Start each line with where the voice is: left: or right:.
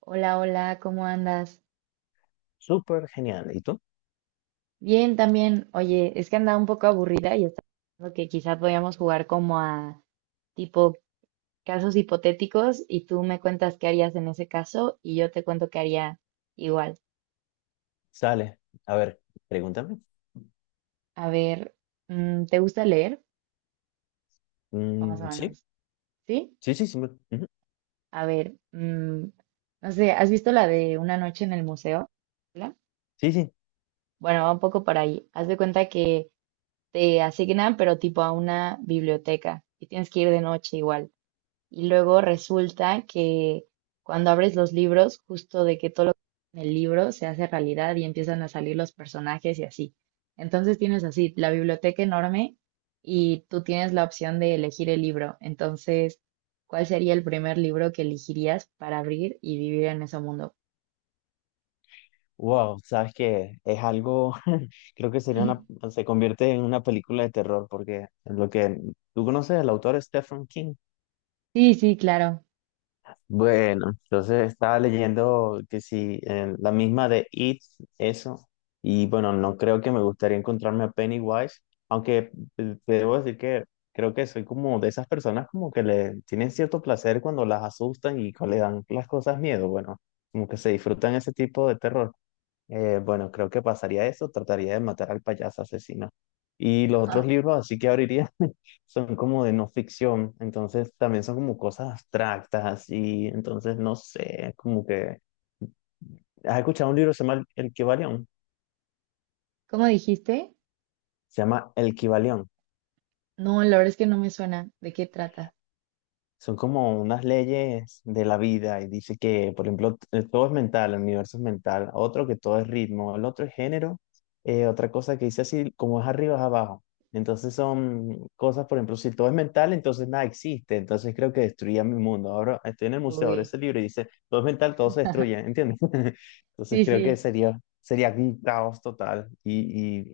right: Hola, hola, ¿cómo andas?
left: Súper genial. ¿Y tú?
right: Bien, también. Oye, es que andaba un poco aburrida y estaba pensando que quizá podíamos jugar como a tipo casos hipotéticos y tú me cuentas qué harías en ese caso y yo te cuento qué haría igual.
left: Sale. A ver, pregúntame.
right: A ver, ¿te gusta leer? Vamos a
left: Sí,
right: vernos. ¿Sí?
left: sí, sí, sí. Ujú.
right: A ver, no sé, ¿has visto la de Una noche en el museo? ¿La?
left: Sí, sí.
right: Bueno, va un poco por ahí. Haz de cuenta que te asignan, pero tipo a una biblioteca y tienes que ir de noche igual. Y luego resulta que cuando abres los libros, justo de que todo lo que en el libro se hace realidad y empiezan a salir los personajes y así. Entonces tienes así la biblioteca enorme y tú tienes la opción de elegir el libro. Entonces, ¿cuál sería el primer libro que elegirías para abrir y vivir en ese mundo?
left: Wow, sabes que es algo, creo que sería una, se convierte en una película de terror porque lo que tú conoces, el autor Stephen King.
right: Sí, sí, claro.
left: Bueno, entonces estaba leyendo que sí, la misma de It, eso, y bueno, no creo que me gustaría encontrarme a Pennywise, aunque te debo decir que creo que soy como de esas personas como que le tienen cierto placer cuando las asustan y cuando le dan las cosas miedo, bueno, como que se disfrutan ese tipo de terror. Bueno, creo que pasaría eso, trataría de matar al payaso asesino. Y los otros
right: Ah,
left: libros, así que abriría, son como de no ficción, entonces también son como cosas abstractas y entonces no sé, como que... ¿Has escuchado un libro que se llama El Kybalión?
right: ¿cómo dijiste?
left: Se llama El Kybalión.
right: No, la verdad es que no me suena. ¿De qué trata?
left: Son como unas leyes de la vida y dice que, por ejemplo, todo es mental, el universo es mental, otro que todo es ritmo, el otro es género, otra cosa que dice así, como es arriba es abajo. Entonces son cosas, por ejemplo, si todo es mental, entonces nada existe. Entonces creo que destruía mi mundo. Ahora estoy en el museo, ahora
right: Uy,
left: ese libro y dice, todo es mental, todo se destruye, ¿entiendes? Entonces
right: sí,
left: creo que
right: sí.
left: sería un caos total. Y,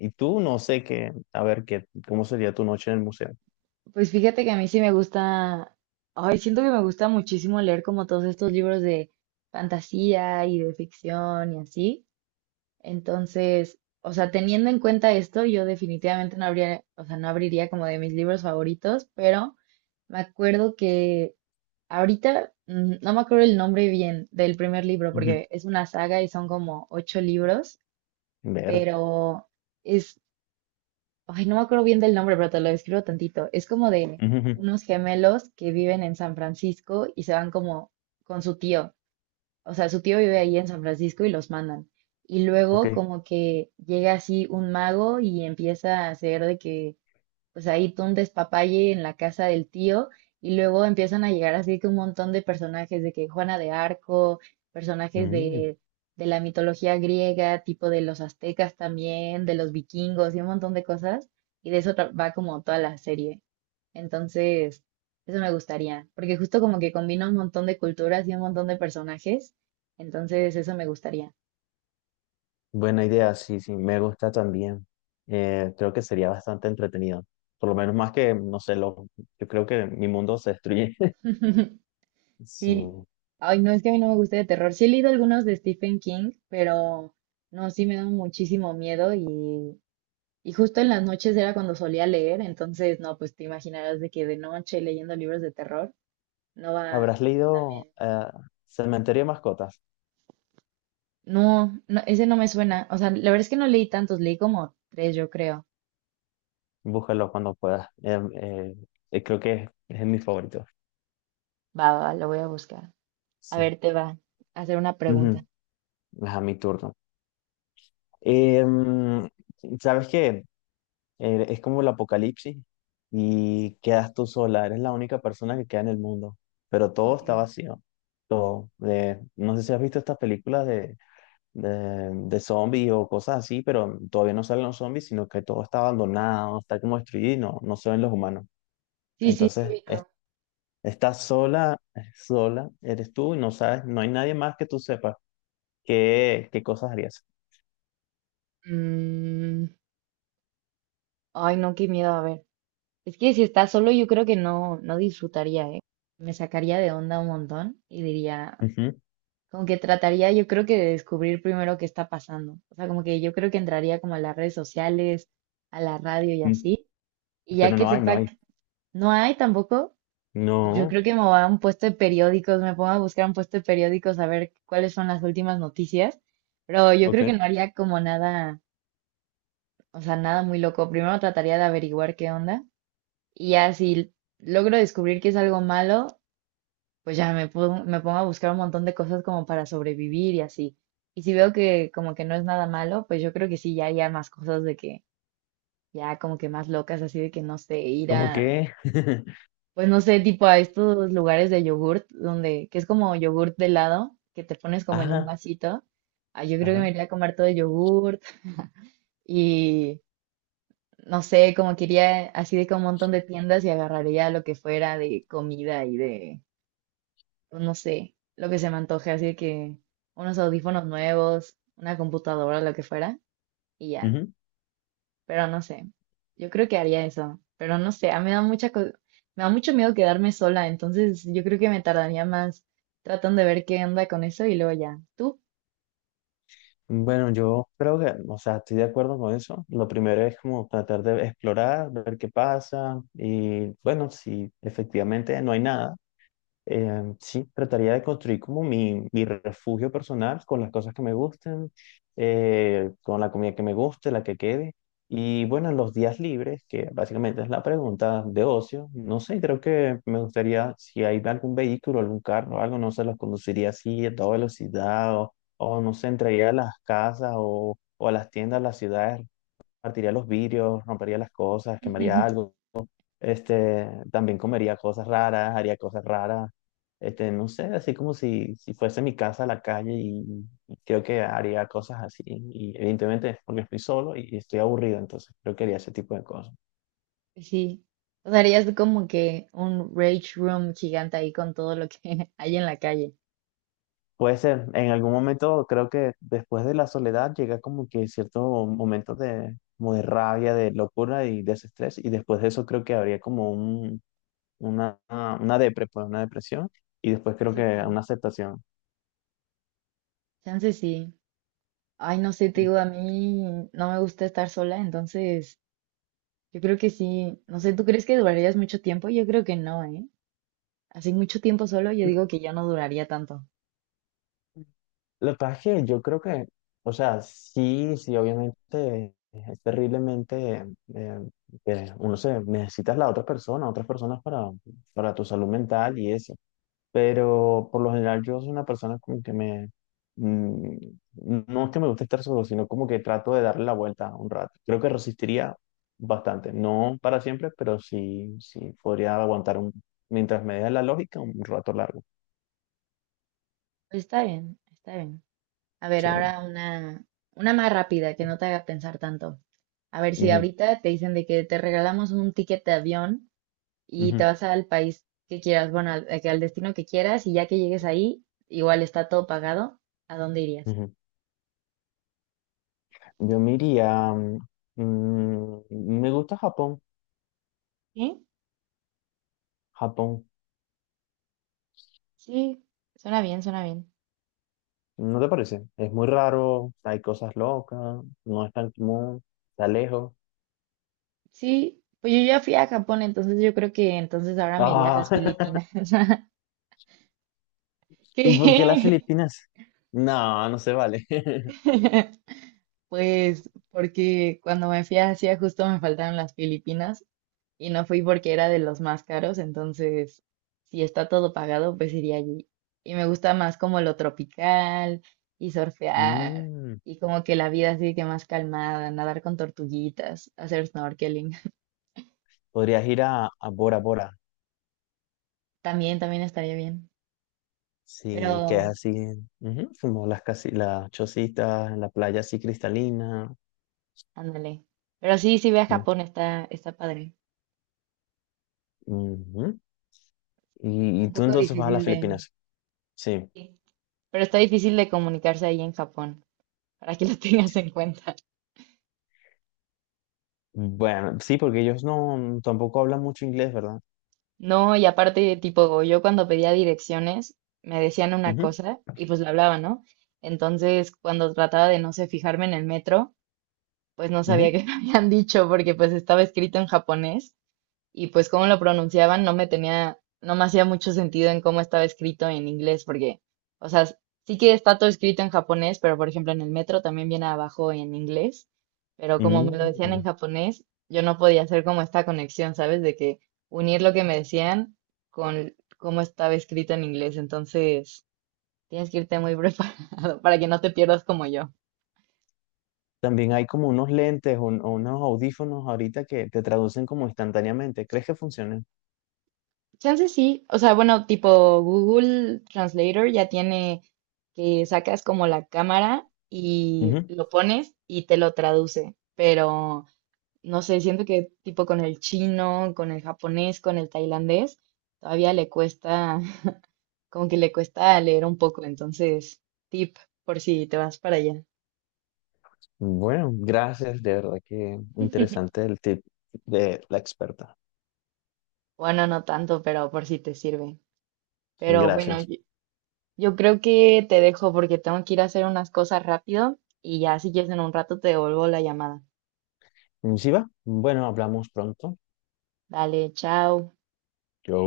left: y, y tú no sé qué, a ver, qué, cómo sería tu noche en el museo.
right: Pues fíjate que a mí sí me gusta, ay, siento que me gusta muchísimo leer como todos estos libros de fantasía y de ficción y así. Entonces, o sea, teniendo en cuenta esto, yo definitivamente no habría, o sea, no abriría como de mis libros favoritos, pero me acuerdo que ahorita no me acuerdo el nombre bien del primer libro
left: Ujú.
right: porque es una saga y son como ocho libros,
left: Ver.
right: pero ay, no me acuerdo bien del nombre, pero te lo describo tantito. Es como de
left: Ujú, ujú.
right: unos gemelos que viven en San Francisco y se van como con su tío. O sea, su tío vive ahí en San Francisco y los mandan. Y luego
left: Ok.
right: como que llega así un mago y empieza a hacer de que pues ahí tú un despapalle en la casa del tío y luego empiezan a llegar así que un montón de personajes de que Juana de Arco, personajes
left: Mm,
right: de la mitología griega, tipo de los aztecas también, de los vikingos y un montón de cosas y de eso va como toda la serie. Entonces, eso me gustaría, porque justo como que combina un montón de culturas y un montón de personajes, entonces eso me gustaría.
left: buena idea, sí, sí, me gusta también. Creo que sería bastante entretenido. Por lo menos más que, no sé, lo, yo creo que mi mundo se destruye.
right: Sí,
left: Sí.
right: ay, no es que a mí no me guste de terror. Sí he leído algunos de Stephen King, pero no, sí me da muchísimo miedo y justo en las noches era cuando solía leer, entonces no, pues te imaginarás de que de noche leyendo libros de terror no va
left: ¿Habrás leído
right: también.
left: Cementerio de Mascotas?
right: No, no, ese no me suena. O sea, la verdad es que no leí tantos, leí como tres, yo creo.
left: Búscalo cuando puedas. Creo que es mi favorito.
right: Va, va, va, lo voy a buscar. A
left: Sí.
right: ver, te va a hacer una
left: Ujú.
right: pregunta.
left: Es a mi turno. Em, ¿Sabes qué? Es como el apocalipsis y quedas tú sola, eres la única persona que queda en el mundo, pero todo
right: Ok.
left: está vacío, todo. No sé si has visto estas películas de zombies o cosas así, pero todavía no salen los zombies, sino que todo está abandonado, está como destruido y no, no se ven los humanos.
right: Sí, sí, sí,
left: Entonces,
right: ubico.
left: estás sola, sola, eres tú y no sabes, no hay nadie más que tú sepas qué, qué cosas harías.
right: Mm, Ay, no, qué miedo, a ver. Es que si está solo, yo creo que no, no disfrutaría, ¿eh? Me sacaría de onda un montón y diría,
left: Ujú.
right: como que trataría, yo creo que de descubrir primero qué está pasando. O sea, como que yo creo que entraría como a las redes sociales, a la radio y
left: Mm,
right: así. Y ya
left: pero
right: que
left: no hay, no
right: sepa
left: hay.
right: que no hay tampoco, pues yo
left: No,
right: creo que me voy a un puesto de periódicos, me pongo a buscar un puesto de periódicos a ver cuáles son las últimas noticias. Pero yo creo que no
left: ok.
right: haría como nada, o sea, nada muy loco. Primero trataría de averiguar qué onda y ya si logro descubrir que es algo malo, pues ya me pongo a buscar un montón de cosas como para sobrevivir y así. Y si veo que como que no es nada malo, pues yo creo que sí, ya haría más cosas de que, ya como que más locas, así de que no sé, ir
left: ¿Cómo
right: a,
left: que?
right: pues no sé, tipo a estos lugares de yogurt, donde, que es como yogurt de helado, que te pones como en un
left: Ah.
right: vasito. Ah, yo creo que
left: Ajá.
right: me iría a comer todo el yogurt y no sé, como que iría así de que a un montón de tiendas y agarraría lo que fuera de comida y de pues, no sé, lo que se me antoje, así que unos audífonos nuevos, una computadora, lo que fuera, y ya.
left: Ujú.
right: Pero no sé, yo creo que haría eso, pero no sé, a mí me da me da mucho miedo quedarme sola, entonces yo creo que me tardaría más tratando de ver qué onda con eso y luego ya. ¿Tú?
left: Bueno, yo creo que, o sea, estoy de acuerdo con eso. Lo primero es como tratar de explorar, ver qué pasa y bueno, si efectivamente no hay nada. Sí, trataría de construir como mi refugio personal con las cosas que me gusten, con la comida que me guste, la que quede. Y bueno, en los días libres, que básicamente es la pregunta de ocio, no sé, creo que me gustaría, si hay algún vehículo, algún carro, algo, no se los conduciría así a toda velocidad o no sé, entraría a las casas o a las tiendas, a las ciudades, partiría los vidrios, rompería las cosas, quemaría algo este, también comería cosas raras, haría cosas raras. Este, no sé, así como si, si fuese mi casa a la calle y creo que haría cosas así. Y evidentemente es porque estoy solo y estoy aburrido, entonces creo que haría ese tipo de cosas.
right: Sí. O sea, harías como que un rage room gigante ahí con todo lo que hay en la calle.
left: Puede ser, en algún momento creo que después de la soledad llega como que cierto momento de, como de rabia, de locura y desestrés. Y después de eso creo que habría como un, una depre, pues, una depresión. Y después creo
right: Sí,
left: que
right: sí.
left: una aceptación.
right: Chance sí. Ay, no sé, te digo, a mí no me gusta estar sola, entonces yo creo que sí, no sé, ¿tú crees que durarías mucho tiempo? Yo creo que no, ¿eh? Así mucho tiempo solo, yo digo que ya no duraría tanto.
left: Lo que pasa es que yo creo que, o sea, sí, sí, obviamente es terriblemente eh, que uno se necesitas la otra persona, otras personas para tu salud mental y eso. Pero por lo general yo soy una persona como que me, mm, no es que me guste estar solo, sino como que trato de darle la vuelta un rato. Creo que resistiría bastante, no para siempre, pero sí, sí, podría aguantar un, mientras me dé la lógica un rato largo.
right: Pero está bien, está bien. A ver,
left: Sí.
right: ahora una más rápida que no te haga pensar tanto. A ver, si
left: Ujú,
right: ahorita te dicen de que te regalamos un ticket de avión y te
left: ujú,
right: vas al país que quieras, bueno, al destino que quieras, y ya que llegues ahí, igual está todo pagado, ¿a dónde irías?
left: ujú. Yo me iría. mm, Me gusta Japón.
right: ¿Sí?
left: Japón,
right: Sí, suena bien, suena bien.
left: ¿no te parece? Es muy raro, hay cosas locas, no es tan común, está lejos.
right: Sí, pues yo ya fui a Japón, entonces yo creo que entonces ahora me iría a
left: Ah,
right: las Filipinas.
left: ¿y por qué las
right: ¿Qué?
left: Filipinas? No, no se vale.
right: Pues porque cuando me fui a Asia justo me faltaron las Filipinas y no fui porque era de los más caros, entonces si está todo pagado, pues iría allí. Y me gusta más como lo tropical y surfear
left: Mm,
right: y como que la vida así que más calmada, nadar con tortuguitas, hacer snorkeling.
left: podrías ir a Bora Bora,
right: También, también estaría bien.
left: sí, que es
right: Pero
left: así, ujú, como las, casi, las chocitas, la playa así cristalina.
right: ándale. Pero sí, sí ve a
left: Mm,
right: Japón, está, está padre.
left: ujú.
right: Está
left: Y
right: un
left: tú
right: poco
left: entonces vas a
right: difícil
left: las
right: de...
left: Filipinas, sí.
right: sí, pero está difícil de comunicarse ahí en Japón, para que lo tengas en cuenta.
left: Bueno, sí, porque ellos no tampoco hablan mucho inglés, ¿verdad?
right: No, y aparte, tipo, yo cuando pedía direcciones, me decían una
left: Ujú,
right: cosa y pues la hablaba, ¿no? Entonces, cuando trataba de no sé, fijarme en el metro, pues no sabía
left: ujú.
right: qué me habían dicho porque pues estaba escrito en japonés. Y pues cómo lo pronunciaban no me tenía, no me hacía mucho sentido en cómo estaba escrito en inglés, porque, o sea, sí que está todo escrito en japonés, pero por ejemplo en el metro también viene abajo en inglés, pero como me lo decían en
left: Mm.
right: japonés, yo no podía hacer como esta conexión, ¿sabes? De que unir lo que me decían con cómo estaba escrito en inglés, entonces tienes que irte muy preparado para que no te pierdas como yo.
left: También hay como unos lentes o unos audífonos ahorita que te traducen como instantáneamente. ¿Crees que funcionen?
right: Chance sí, o sea, bueno, tipo Google Translator ya tiene que sacas como la cámara y
left: Ujú.
right: lo pones y te lo traduce, pero no sé, siento que tipo con el chino, con el japonés, con el tailandés, todavía le cuesta, como que le cuesta leer un poco, entonces, tip por si te vas para allá.
left: Bueno, gracias, de verdad que interesante el tip de la experta.
right: Bueno, no tanto, pero por si te sirve. Pero bueno,
left: Gracias.
right: yo creo que te dejo porque tengo que ir a hacer unas cosas rápido y ya si quieres en un rato te devuelvo la llamada.
left: ¿Sí va? Bueno, hablamos pronto.
right: Dale, chao.
left: Yo